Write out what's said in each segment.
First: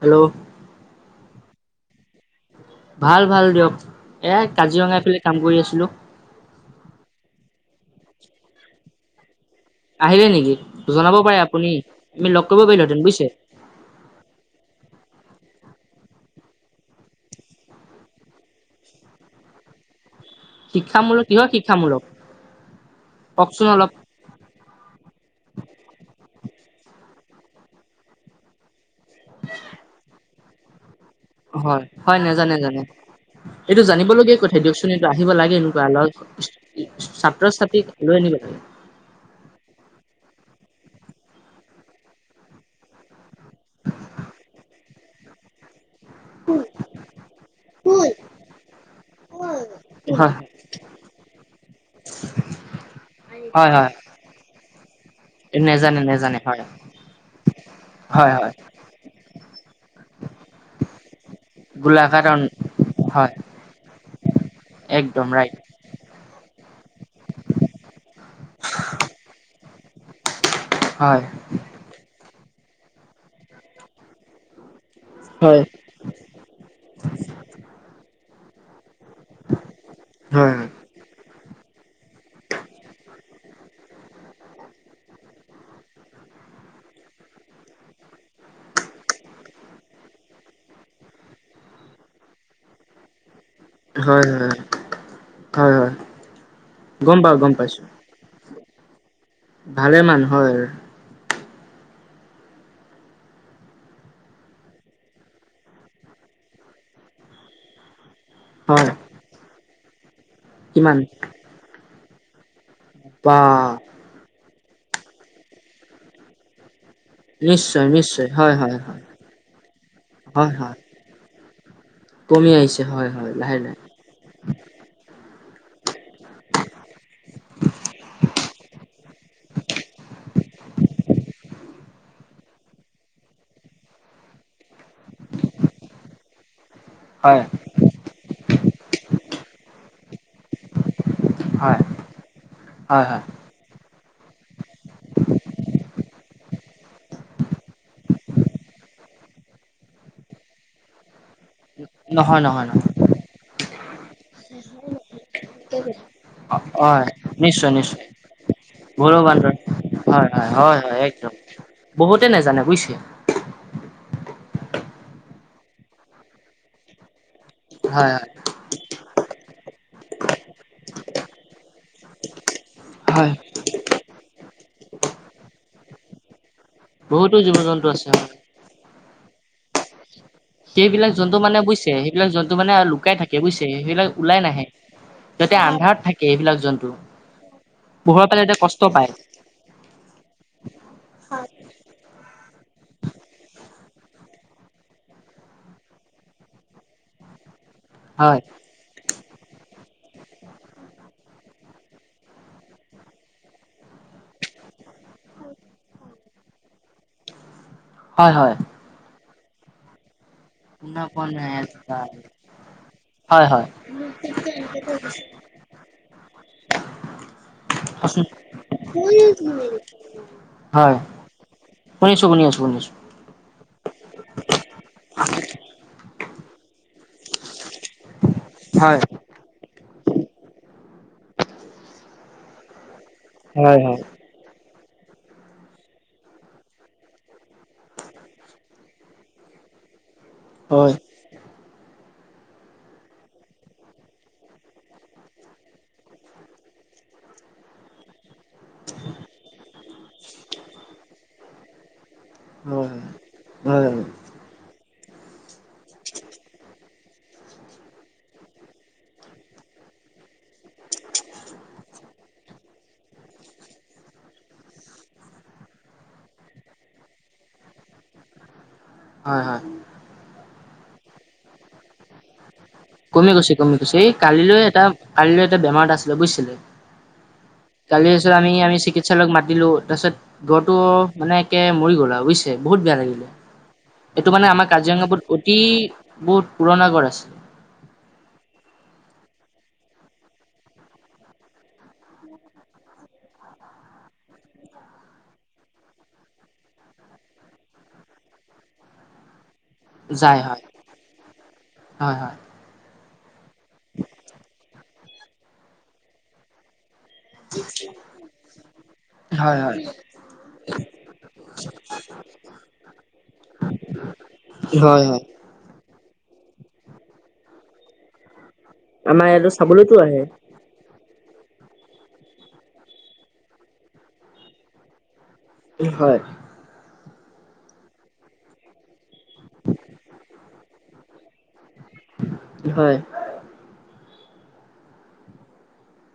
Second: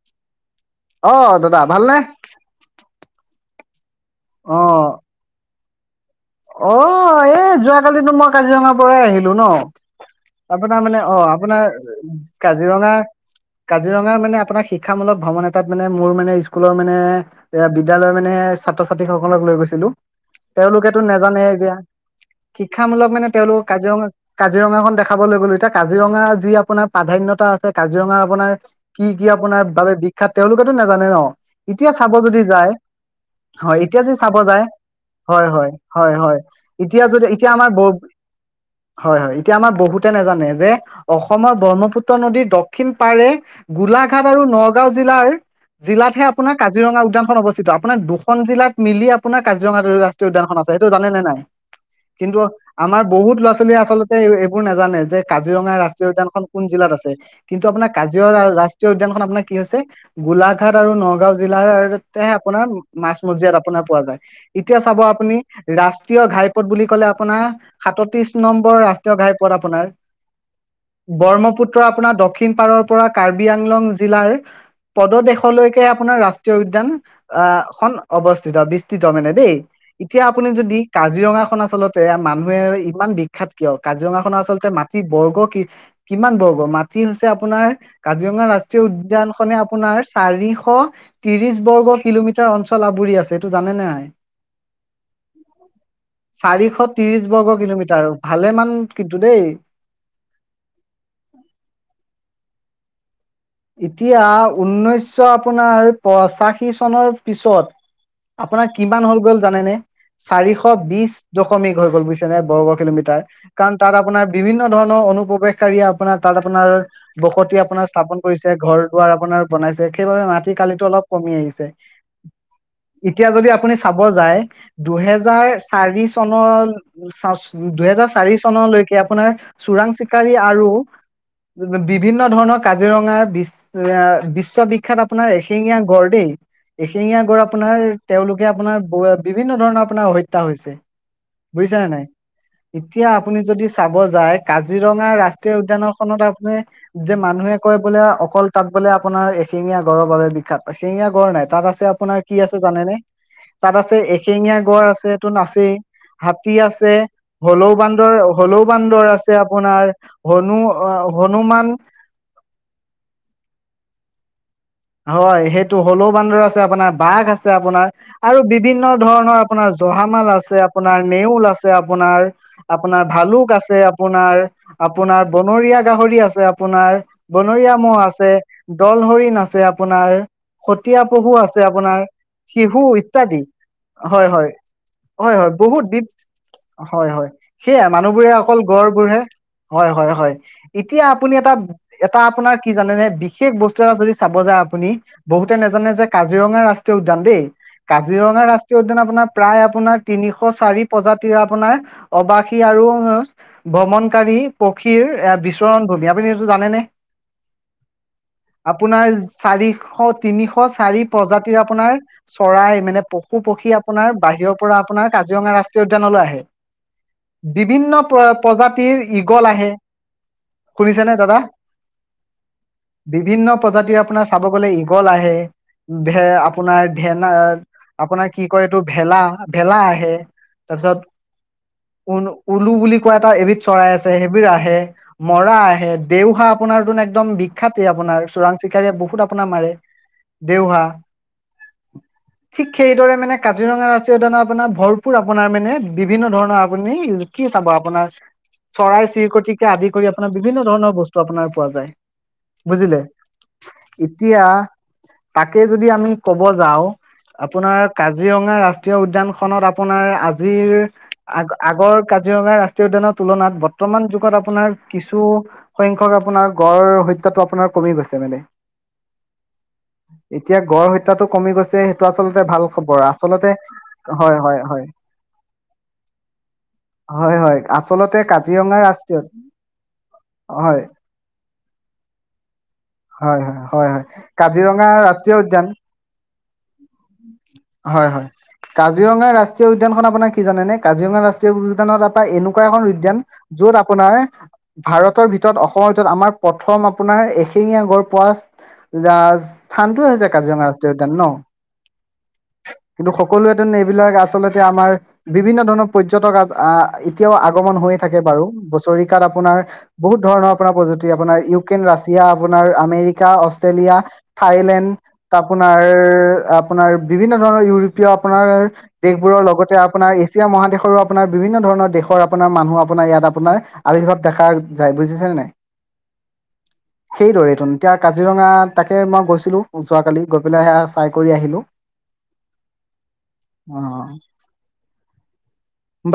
Hello অ দাদা ভালনে ভাল ভাল দিয়ক এ অ কাজিৰঙা এইফালে কাম কৰি আছোঁ হেল্ল' অ এ যোৱাকালি টো মই কাজিৰঙাৰ পৰাই আহিলো ন আহিলে নেকি আপোনাৰ মানে জনাব অ পাৰে আপোনাৰ আপুনি আমি লগ কৰিব কাজিৰঙা পাৰিলোহেঁতেন বুজিছে কাজিৰঙাৰ মানে আপোনাৰ শিক্ষামূলক ভ্ৰমণ এটাত মানে মোৰ মানে স্কুলৰ মানে এ বিদ্যালয়ৰ মানে ছাত্ৰ ছাত্ৰী সকলক লৈ গৈছিলো তেওঁলোকে শিক্ষামূলক নেজানোৱে কিহৰ এতিয়া শিক্ষামূলক শিক্ষামূলক মানে তেওঁলোক কওকচোন অলপ কাজিৰঙা কাজিৰঙা খন দেখাবলে লৈ গ'লো এতিয়া কাজিৰঙা যি আপোনাৰ প্ৰাধান্যয়তা আছে কাজিৰঙা আপোনাৰ কি কি আপোনাৰ বাবে বিখ্যাত তেওঁলোকেটো নেজানে হয় হয় নেজানে জানে হয় এইটো এতিয়া জানিব যদি চাব লগিয়া কথাই যায় দিয়কচোন এইটো আহিব হয় লাগে হয় এনেকুৱা লগ হয় হয় এতিয়া যদি ছাত্ৰ এতিয়া আমাৰ ছাত্ৰীক বহ লৈ আনিব লাগে হয় হয় এতিয়া আমাৰ বহুতে নেজানে যে অসমৰ ব্ৰহ্মপুত্ৰ নদীৰ দক্ষিণ পাৰে গোলাঘাট আৰু নগাঁও জিলাৰ জিলাতহে আপোনাৰ কাজিৰঙা উদ্যানখন অৱস্থিত আপোনাৰ দুখন জিলাত মিলি আপোনাক কাজিৰঙাটো ৰাষ্টীয় হয় উদ্যান খনত সেইটো জানে নে নাই নাই কিন্তু আমাৰ বহুত ল'ৰা হয় ছোৱালীয়ে হয় আচলতে এইবোৰ নেজানে যে কাজিৰঙা নেজানে ৰাষ্ট্ৰীয় নেজানে উদ্যানখন হয় কোন জিলাত আছে কিন্তু আপোনাৰ হয় কাজিৰঙা হয় ৰাষ্ট্ৰীয় উদ্যানখন আপোনাক কি হৈছে গোলাঘাট আৰু নগাঁও গোলাঘাট জিলাতেহে আপোনাৰ মাজ হয় মজিয়াত আপোনাৰ পোৱা যায় এতিয়া চাব একদম আপুনি ৰাইট ৰাষ্ট্ৰীয় ঘাইপথ বুলি ক'লে আপোনাৰ সাতত্ৰিশ নম্বৰ ৰাষ্ট্ৰীয় ঘাইপথ আপোনাৰ হয় ব্ৰহ্মপুত্ৰ আপোনাৰ দক্ষিণ দক্ষিণ পাৰৰ পৰা কাৰ্বি আংলং জিলাৰ হয় পদদেশলৈকে আপোনাৰ ৰাষ্ট্ৰীয় উদ্যান আহ খন অৱস্থি বিস্তৃত বিস্তৃত মানে দেই এতিয়া আপুনি হয় যদি কাজিৰঙা খন আচলতে এয়া মানুহে ইমান বিখ্যাত কিয় কাজিৰঙা খনৰ আচলতে মাটিৰ বৰ্গ কি কিমান বৰ্গ মাটি হৈছে আপোনাৰ কাজিৰঙা ৰাষ্ট্ৰীয় উদ্যান খনে আপোনাৰ চাৰিশ ত্ৰিশ বৰ্গ কিলোমিটাৰ অঞ্চল আৱৰি আছে হয় হয় উম হয় হয় চাৰিশ গম ত্ৰিশ পাওঁ গম বৰ্গ পাইছো কিলোমিটাৰ ভালেমান কিন্তু দেই। ভালে মান হয়। এতিয়া ঊনৈছশ আপোনাৰ পঁচাশী চনৰ পিছত আপোনাৰ হয় কিমান হ'ল গ'ল জানেনে। চাৰিশ কিমান বিশ দশমিক হৈ গ'ল বুজ [unintelligible] কিলোমিটাৰ, বা কাৰণ তাত আপোনাৰ বিভিন্ন বিভিন্ন ধৰণৰ অনুপ্ৰৱেশকাৰীয়ে আপোনাৰ তাত আপোনাৰ বসতি নিশ্চয় আপোনাৰ স্থাপন নিশ্চয় হয় হৈছে, হয় ঘৰ হয় দুৱাৰ আপোনাৰ বনাইছে, সেইবাবে হয় মাটি হয় কালিটো অলপ কমি আহিছে। কমি আহিছে হয় এতিয়া হয় যদি লাহে আপুনি লাহে চাব যায়, দুহেজাৰ চাৰি চনৰ দুহেজাৰ চাৰি চনলৈকে আপোনাৰ চোৰাং চিকাৰী আৰু বিভিন্ন ধৰণৰ কা কাজিৰঙাৰ বিশ্ব এ বিশ্ববিখ্যাত আপোনাৰ এশিঙীয়া গড় দেই। এশিঙীয়া গড় হয় আপোনাৰ তেওঁলোকে আপোনাৰ বিভিন্ন ধৰণৰ আপোনাৰ হত্যা হৈছে। হয় বুজিছা নে নাই, হয় এতিয়া হয় আপুনি যদি চাব যায় কাজিৰঙা ৰাষ্ট্ৰীয় উদ্যানৰ খনত আপুনি যে মানুহে কয় বোলে অকল তাত বোলে আপোনাৰ এশীঙীয়া গড়ৰ বাবে বি্খ্যাত, এশীঙীয়া গড় নাই, তাত আছ আছে আপোনাৰ কি নহয় আছে নহয় নহয় জানেনে। তাত আছে এশেঙীয়া গড় আছে এইটো নাচেই। হাতী আছে, হয় নিশ্চয় হলৌ নিশ্চয় বান্দৰ হলৌ বান্দৰ আছে গৌৰৱান্বিত আপোনাৰ হয় হয় হনু হনুমান বুইছে। হয়, সেইটো হ'লৌ বান্দৰ আছে আপোনাৰ বাঘ আছে ছে আপোনাৰ হয় হয় আৰু বিভিন্ন ধৰণৰ আপোনাৰ জহামাল আছে আপোনাৰ, নেউল আছে আপোনাৰ আপোনাৰ হয় ভালুক আছে আপোনাৰ আপোনাৰ বনৰীয়া গাহৰি আছে আপোনাৰ বহুতো জীৱ বনৰীয়া জন্তু মহ' হয় আছে, দল হৰি আছে আপোনাৰ সতিয়া সেইবিলাক পহু জন্তু মানে আছে বুজিছে আপোনাৰ, সেইবিলাক জন্তু মানে শিহু লুকাই থাকে ইত্যাদি বুজিছে সেইবিলাক হয় ওলাই নাহে হয়-হয়-হয় সিহঁতে বহুত আন্ধাৰত বি থাকে এইবিলাক জন্তু হয় হয়, সেয়া পোহৰ মানুহবোৰে পালে সিহঁতে অকল কষ্ট পায় গড়বোৰহে হয় হয়-হয়, এতিয়া আপুনি এটা-এটা আপোনাৰ কি জানেনে বিশেষ বস্তু এটা যদি চাব যা আপুনি বহুতে নাজানে যে কাজিৰঙা ৰাষ্ট্ৰীয় উদ্যান দেই। হয় কাজিৰঙা ৰাষ্ট্ৰীয় উদ্যান আপোনাৰ প্ৰায় আপোনাক তিনিশ চাৰি প্ৰজাতিৰে আপোনাৰ অবাসী আৰু ভ্ৰমণকাৰী পক্ষীৰ এ বিচৰণ ভূমি আপুনি এইটো জানেনে হয় হয় আপোন আজ চাৰিশত তিনিশ চাৰি শুনা পোৱা নাই প্ৰজাতিৰ আপোনাৰ চৰাই মানে পশু হয় হয় পক্ষী আপোনাৰ বাহিৰৰ পৰা আপোনাৰ কাজিৰঙা ৰাষ্ট্ৰীয় উদ্যানলৈ আহে বিভিন্ন প্ৰ প্ৰজাতিৰ ইগল আহে হয় শুনিছে নে দাদা শুনিছো শুনি আছো শুনিছো বিভিন্ন প্ৰজাতিৰ আপোনাৰ ' লাগ [unintelligible] বল আহ আপোনাৰ ধেন আপোনাৰ কি কয় এইটো হয়। ভেলা ভেলা আহে তাৰপিছত উ উৰ্দু বুলি এনেকুৱা এটা এবিধ হয় চৰাই হয়। আছে সেইবিধ আহে মৰা আহে দেউহা আপোনাৰ তোন একদম বিখ্যাতে আপোনাৰ চোৰাং চিকাৰীয়ে বহুত আপনা মাৰে দেউহা হয় ঠিক সেইদৰে মানে কাজিৰঙা ৰাষ্ট্ৰীয় উদ্যান আপোনাৰ ভৰপূৰ আপোনাৰ মানে বিভিন্ন ধৰণৰ আপুনি কি চাব আপোনাৰ চৰাই চিৰিকটিকে আদি কৰি আপোনাৰ বিভিন্ন ধৰণৰ বস্তু আপোনাৰ পোৱা যায় বুজিলে হয় হয় এতিয়া তাকে যদি আমি কব যাওঁ আপোনাৰ কাজিৰঙা ৰাষ্ট্ৰীয় উদ্যান খনত আপোনাৰ আজিৰ আগ আগৰ কাজিৰঙা ৰাষ্ট্ৰীয় উদ্যানৰ তুলনাত বৰ্তমান যুগত আপোনাৰ কিছু সংখ্য্ক আপোনাৰ গড় হত্যাটো আপোনাৰ কমি গৈছে মানে হয় হয় গড়হত্যাটো কমি গৈছে সেইটো আচলতে ভাল খবৰ কমি আচলতে গৈছে কমি গৈছ এই হয় কালিলৈ হয় এটা হয় কালিলৈ এটা বেমাৰ এটা আছিলে বুজিছিলে হয় হয় কালি আচলতে পিছত আমি আমি কাজিৰঙা ৰাষ্ট্ৰীয় চিকিৎসালয়ক মাতিলো তাৰপিছত দৰটো হয় মানে একে মৰি গ'ল আৰু বুজিছেে বহুত বেয়া লাগিলে হয় হয় হয় হয় এইটো মানে আমাৰ কাজিৰঙা কাজিৰঙাপোৰ ৰাষ্ট্ৰীয় অতি উদ্যান বহুত পুৰণা গড় আছিল হয় হয় কাজিৰঙা ৰাষ্ট্ৰীয় উদ্যানখন আপোনাৰ কি জানেনেে কাজিৰঙা ৰাষ্ট্ৰীয় উদ্যানত আপ এনেকুৱা এখন উদ্যান যত আপোনাৰ ভাৰতৰ ভিতৰত অসমৰ ভিতৰত আমাৰ প্ৰথম আপোনাৰ এশিঙীয়া গড় ৰাজ স্থানটোও হৈছে যাই হয় কাজিৰঙা ৰাষ্ট্ৰীয় উদ্যান ন হয় হয় স [unintelligible] সকলোৱেতেন এইবিলাক আচলতে আমাৰ বিভিন্ন ধৰণৰ পৰ্যটক আহ এতিয়াও আগমন হৈয়ে থাকে বাৰু বছৰিকাত আপোনাৰ হয় হয় বহুত ধৰণৰ আপোনাৰ প্ৰযুতি আপোনাৰ ইউক্ৰেইন ৰাছিয়া আপোনাৰ আ অষ্টৈলীয়া ঠাইলেণ্ড হয় হয় আপোনাৰ আপোনাৰ বিভিন্ন ধৰণৰ ইউৰোপীয় আপোনাৰ আমাৰ এইবোৰৰ ইয়াতো লগতে চাবলৈতো আপোনাৰ আহে এছিয়া মহাদেশৰো আপোনাৰ বিভিন্ন ধৰণৰ দেশৰ আপোনাৰ মানুহ আপোনাৰ ইয়াত আপোনাৰ আৱিৰ্ভাৱ দেখা যায়। বুজিছেনে নাই? হয়। সেইদৰে তোন- এতিয়া কাজিৰঙা তাকে মই গৈছিলো যোৱাকালি, গৈ পেলাই সেয়া চাই কৰি আহিলো। হয় অ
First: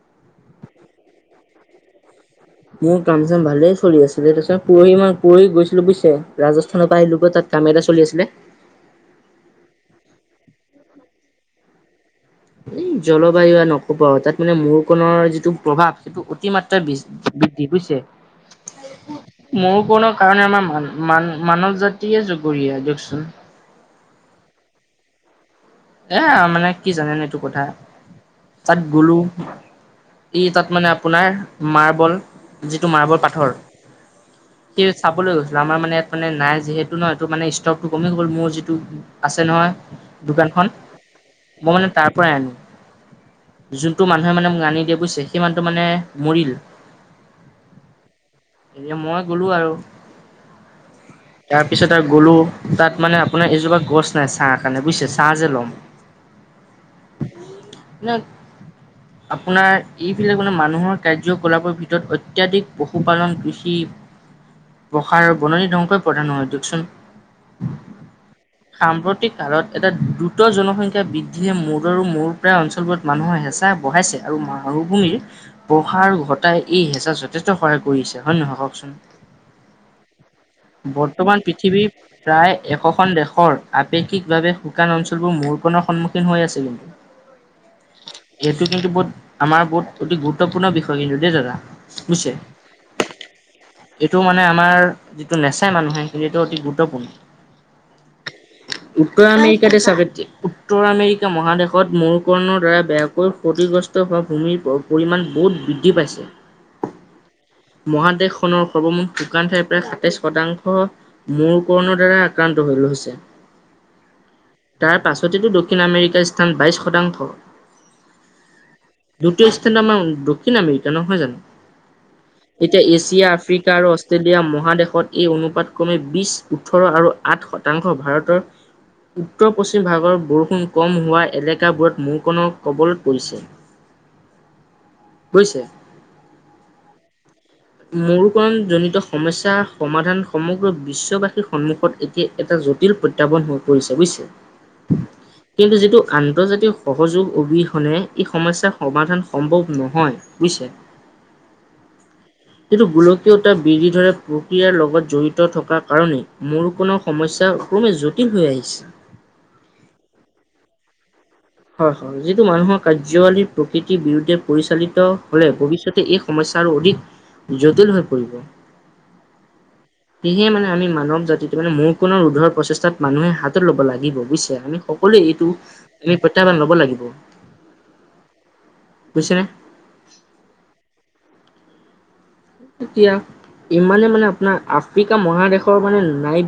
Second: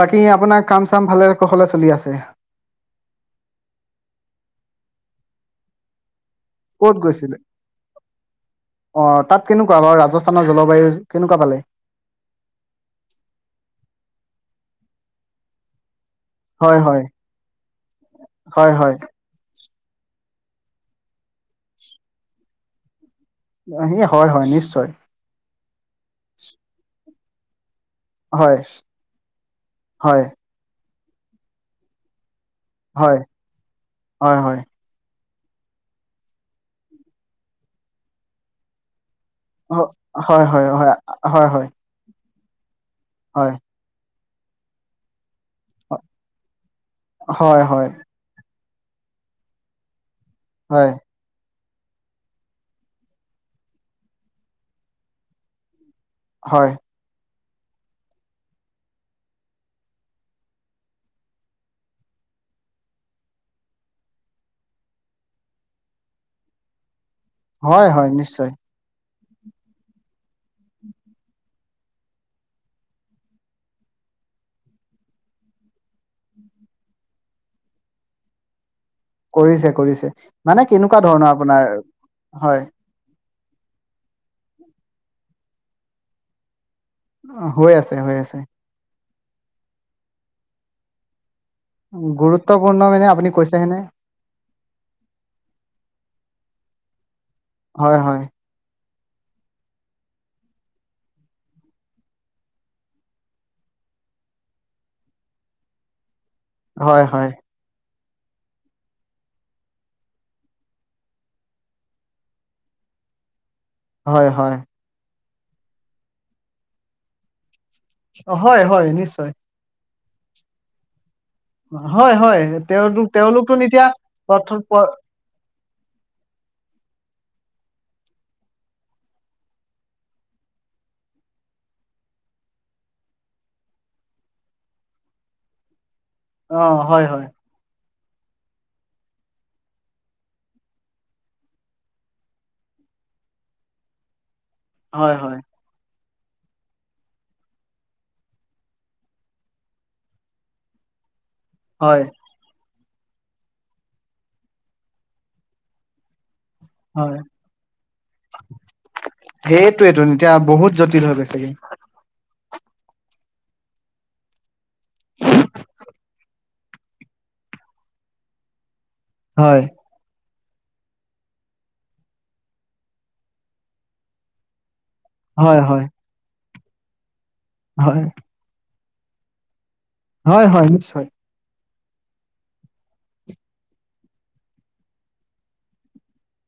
বাকী আপোনাৰ কাম চাম ভালে কৌশলে চলি আছে? মোৰ কাম চাম ভালেই চলি আছিলে তাৰপিছত পৰহি ম‌ই পৰহি গৈছিলো বুজিছে। ৰাজস্থানৰ ক'ত পৰা আহিলোগৈ গৈছিলে তাত কাম এল চলি আছিলে। কোৱা বাও ৰাজস্থানৰ জলবায়ু কেনেকুৱা পালে? জলবায়ু আৰু নকবা তাত মানে ম‌ওকণৰ যিটো প্ৰভাৱ টো হয় অতিমাত্ৰাই হয় বৃদ্ধি বুইজছে, হয় হয় মৰুকৰণৰ কাৰণে আমাৰ মান- মান মানৱ জাতিয়ে জগৰীয়া দিয়কচোন। সি হয় হয় নিশ্চয় এয়াও মানে কি জানেনে এইটো? কথা হয় তাত গলো হয় ই তাত মানে আ- আপোনাৰ মাৰ্বল- যিটো মাৰ্বল হয় পাথৰ, হয় হয় সেই চ- গৈছিল আমাৰ মানে ইয়াত মানে নাই যিহেতু ন, এই মানে ষ্টকটো কমি গ'ল মোৰ যিটো- আছে নহয় হয় হয় হয়। হয় হয়। পৱাইনো হয় যোনটো মানে হয় মানে মোক আনি দিয়ে বুইছে, কিমানটো মানে মৰিল, হয় হয় এতিয়া মই গ'লো আৰু। হয়। তাৰপিছত আৰু গ'লো, তাত মানে আপোনাৰ এজোপা গছ নাই ছাহ কাৰণে বুইছে, ছাহ যে ল'ম হয়। আপোনাৰ এইবিলাক মানে মানুহৰ কাৰ্যকলাপৰ ভিতৰত অত্যাধিক পশুপালন, কৃষি প্ৰসাৰৰ বননি ধ্বংসই প্ৰধান হয় দিয়কচোন। হয় হয় নিশ্চয়। তাৰত এটা দু- উুত্ৰ জনসংখ্যা বৃদ্ধিয়ে মূদ আৰু মৌৰ প্ৰায় অঞ্চলবোৰত মানুহৰ হেঁচা বঢ়াইছে, আৰু মৰুভূমিৰ প্ৰসাৰ ঘটাই এই হেঁচা যথেষ্ট সহায় কৰিছে হয় নহয় কওকচোন? কৰিছে কৰিছে মানে কেনেকুৱা ধৰণৰ বৰ্তমান আপোনাৰ পৃথিৱীৰ প্ৰায় হয়? এশখন আপেক্ষিকভাৱে শুকান অঞ্চল- োৰ মূৰনৰ সন্মুখীন হৈ আছে কিন্তু [unintelligible] অ হৈ আছে হৈ আছে এইটো কিন্তু বহুত আমাৰ বহুত অতি গুৰুত্বপূৰ্ণ বিষয় কিন্তু দেই দাদা বুজছে গুৰুত্বপূৰ্ণ মানে আপুনি কৈছেহেনে এইটো মানে আমাৰ যিটো নেচাই মানুহে সেইখিনিত অতি গুৰুত্বপূৰ্ণ হয় হয় উ আমি এইেইতে চাপ উত্তৰ আমেৰিকা মহাদেশত মৌকৰণৰ দ্বাৰা বেয়াকৈ ক্ষতিগ্ৰস্ত হোৱা ভূমিৰ পৰিমাণ বহুত বৃদ্ধি পাইছে হয় হয় মহাদেশখনৰ সৰ্বমুঠ সুকান ঠাই প্ৰায় সাতাইছ শতাংশ মূৰ কৰ্ণৰ দ্বাৰা আক্ৰান্ত হৈ ৰৈছে হয় হয় তাৰ পাছতেতো দক্ষিণ আমেৰিকাৰ স্থান বাইশ শতাংশ অ হয় হয় নিশ্চয় দ্বিতীয় স্থানত আমাৰ দক্ষিণ আমেৰিকা নহয় জানো হয় হয় এতিয়া তেওঁলোক এছিয়া, তেওঁলোকতো নি আফ্ৰিকা এতিয়া আৰু অষ্ট্ৰেলিয়া মহাদেশত এই অনুপাত ক্ৰমে বিশ ওঠৰ আৰু আঠ শতাংশ ভাৰতৰ উত্তৰ পশ্চিম ভাগৰ বৰষুণ কম হোৱা এলেকাবোৰত মূকণনৰ কবলত পৰিছে হৈছে অ হয় হয় মৰুকৰণজনিত সমস্যাৰ সমাধান সমগ্ৰ বিশ্ববাসীৰ সন্মুখত এতিয়া এটা জটিল প্ৰত্যাহ্বান হৈ পৰিছে বুজিছে হয় হয় কিন্তু যিটো আন্তৰ্জাতিক সহযোগ অবিহনে এই সমস্যাৰ সমাধান সম্ভৱ নহয় বুজছে হয় কিন্তু গোলকীয়তা বিধি ধৰে প্ৰক্ৰিয়াৰ লগত জড়িত থকাৰ কাৰণেই মোৰ কণনৰ হয় সমস্যা ক্রমে জটিল হৈ আহিছে সেইটোয়েটো এতিয়া বহুত জটিল হৈ গৈছে হয় হয় যি মানুহৰ কাৰ্যৱালী প্ৰকৃতিৰ বিৰুদ্ধে পৰিচালিত হলে ভৱিষ্যতে এই সমস্যা অধিক জটিল হৈ পৰিব হয় সেয়ে মানেআমি মানৱ জাতিটো মানে মৌকৰোণৰ ৰোধৰ প্ৰচেষ্টাত মানুহে হাতত ল'ব লাগিব বুইছে আমি [unintelligible] সকলোৱে এইটো হয় হয় কেইটামান ল'ব লাগিব হয় খচৰে [unintelligible] হয় হয় নিশ্চয় এতিয়া ইমানে মানে আপোনাৰ আফ্ৰিকা মহাদেশৰ মানে নাই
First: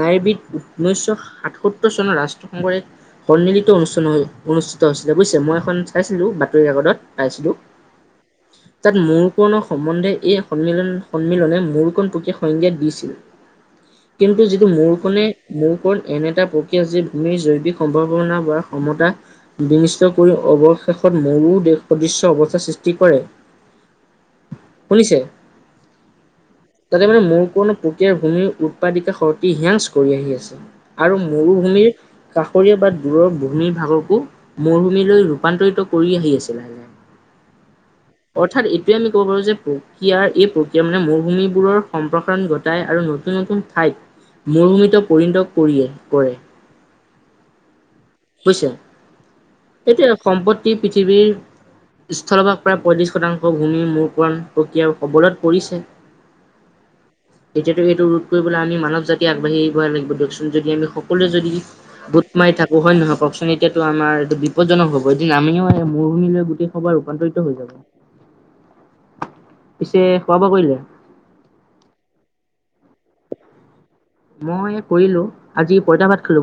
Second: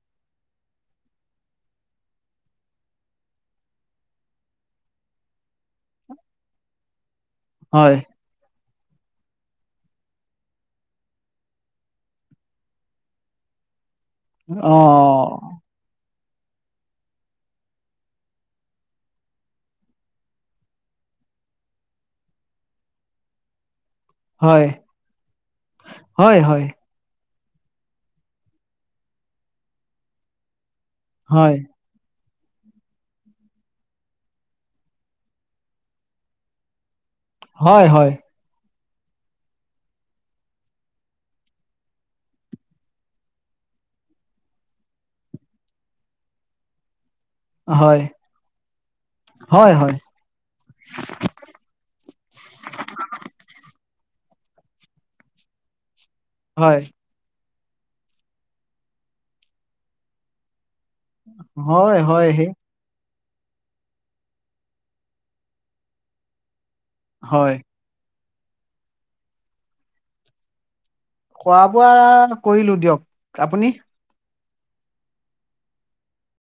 নাইবিিত নৈশ সাতসত্তৰ চনৰ ৰাষ্ট্ৰসংঘৰ এক সন্মিলিত অনুষ্ঠিত হৈ অনুষ্ঠিত হৈছিলে বুজিছে মই এখন চাইছিলো বাতৰি ৰেকৰ্ডত [unintelligible] আছলু হয় তাত মৌৰ কণনৰ সম্বন্ধে এই সন্মিলন সন্মিলনে মৌকৰণ পক সংজ্ঞাত দিছিল কিন্তু যিটো অ মোৰখনে মোৰখন এনে এটা প্ৰক্ৰিয়া যি ভূমিৰ জৈৱিক সম্ভাৱনা বা ক্ষমতা বিনিষ্ট কৰি অৱশেষত মৰু দেশ সদৃশ্য অৱস্থাৰ সৃষ্টি কৰে হয় শুনিছে হয় হয় তাতে মানে মোৰ কোনো প্ৰক্ৰিয়াৰ ভূমিৰ উৎপাদিত শক্তি হেয়াংছ কৰি আহি আছে আৰু হয় মৰুভূমিৰ কাষৰীয়া বাদ দূৰৰ ভূমিৰ ভাগকো মৰুভূমিলৈ ৰূপান্তৰিত কৰি আহি আছিলে হয় হয় এতিয়া আমি ক'ব পাৰো যে প্ৰক্ৰিয়াৰ এই প্ৰক্ৰিয়া মানে মৰুভূমিবোৰৰ সম্প্ৰসাৰণ ঘটাই আৰু নতুন নতুন ঠাইত মৰুভূমিত পৰিণত কৰিয়ে কৰে হয় হৈছে হয় এতিয়া সম্পত্তি পৃথিৱীৰ স্থলভাগ প্ৰায় পয়ত্ৰিশ শতাংশ ভূমি মৰু কৰণ প্ৰকীয়াও কবলত পৰিছে হয় তেতিয়াটো সেইটো ৰোধ কৰিবলৈ আমি মানৱ জাতি আগবাঢ়িব লাগিব দিয়কচোন যদি আমি সকলোৱে যদি হয় হয় হয় গোট সেই মাৰি থাকো হয় হয় নহয় কওকচোন এতিয়াটো আমাৰ এইটো বিপদজনক হ'ব এদিন আমিও মৰুভূমি লৈ গোটেই সবাৰ ৰূপান্তৰিত হয় হৈ যাব পিছে খোৱা বোৱা কৰিলে খোৱা বোৱা কৰিলো দিয়ক আপুনি মই কৰিলোঁ আজি পইতা ভাত খালো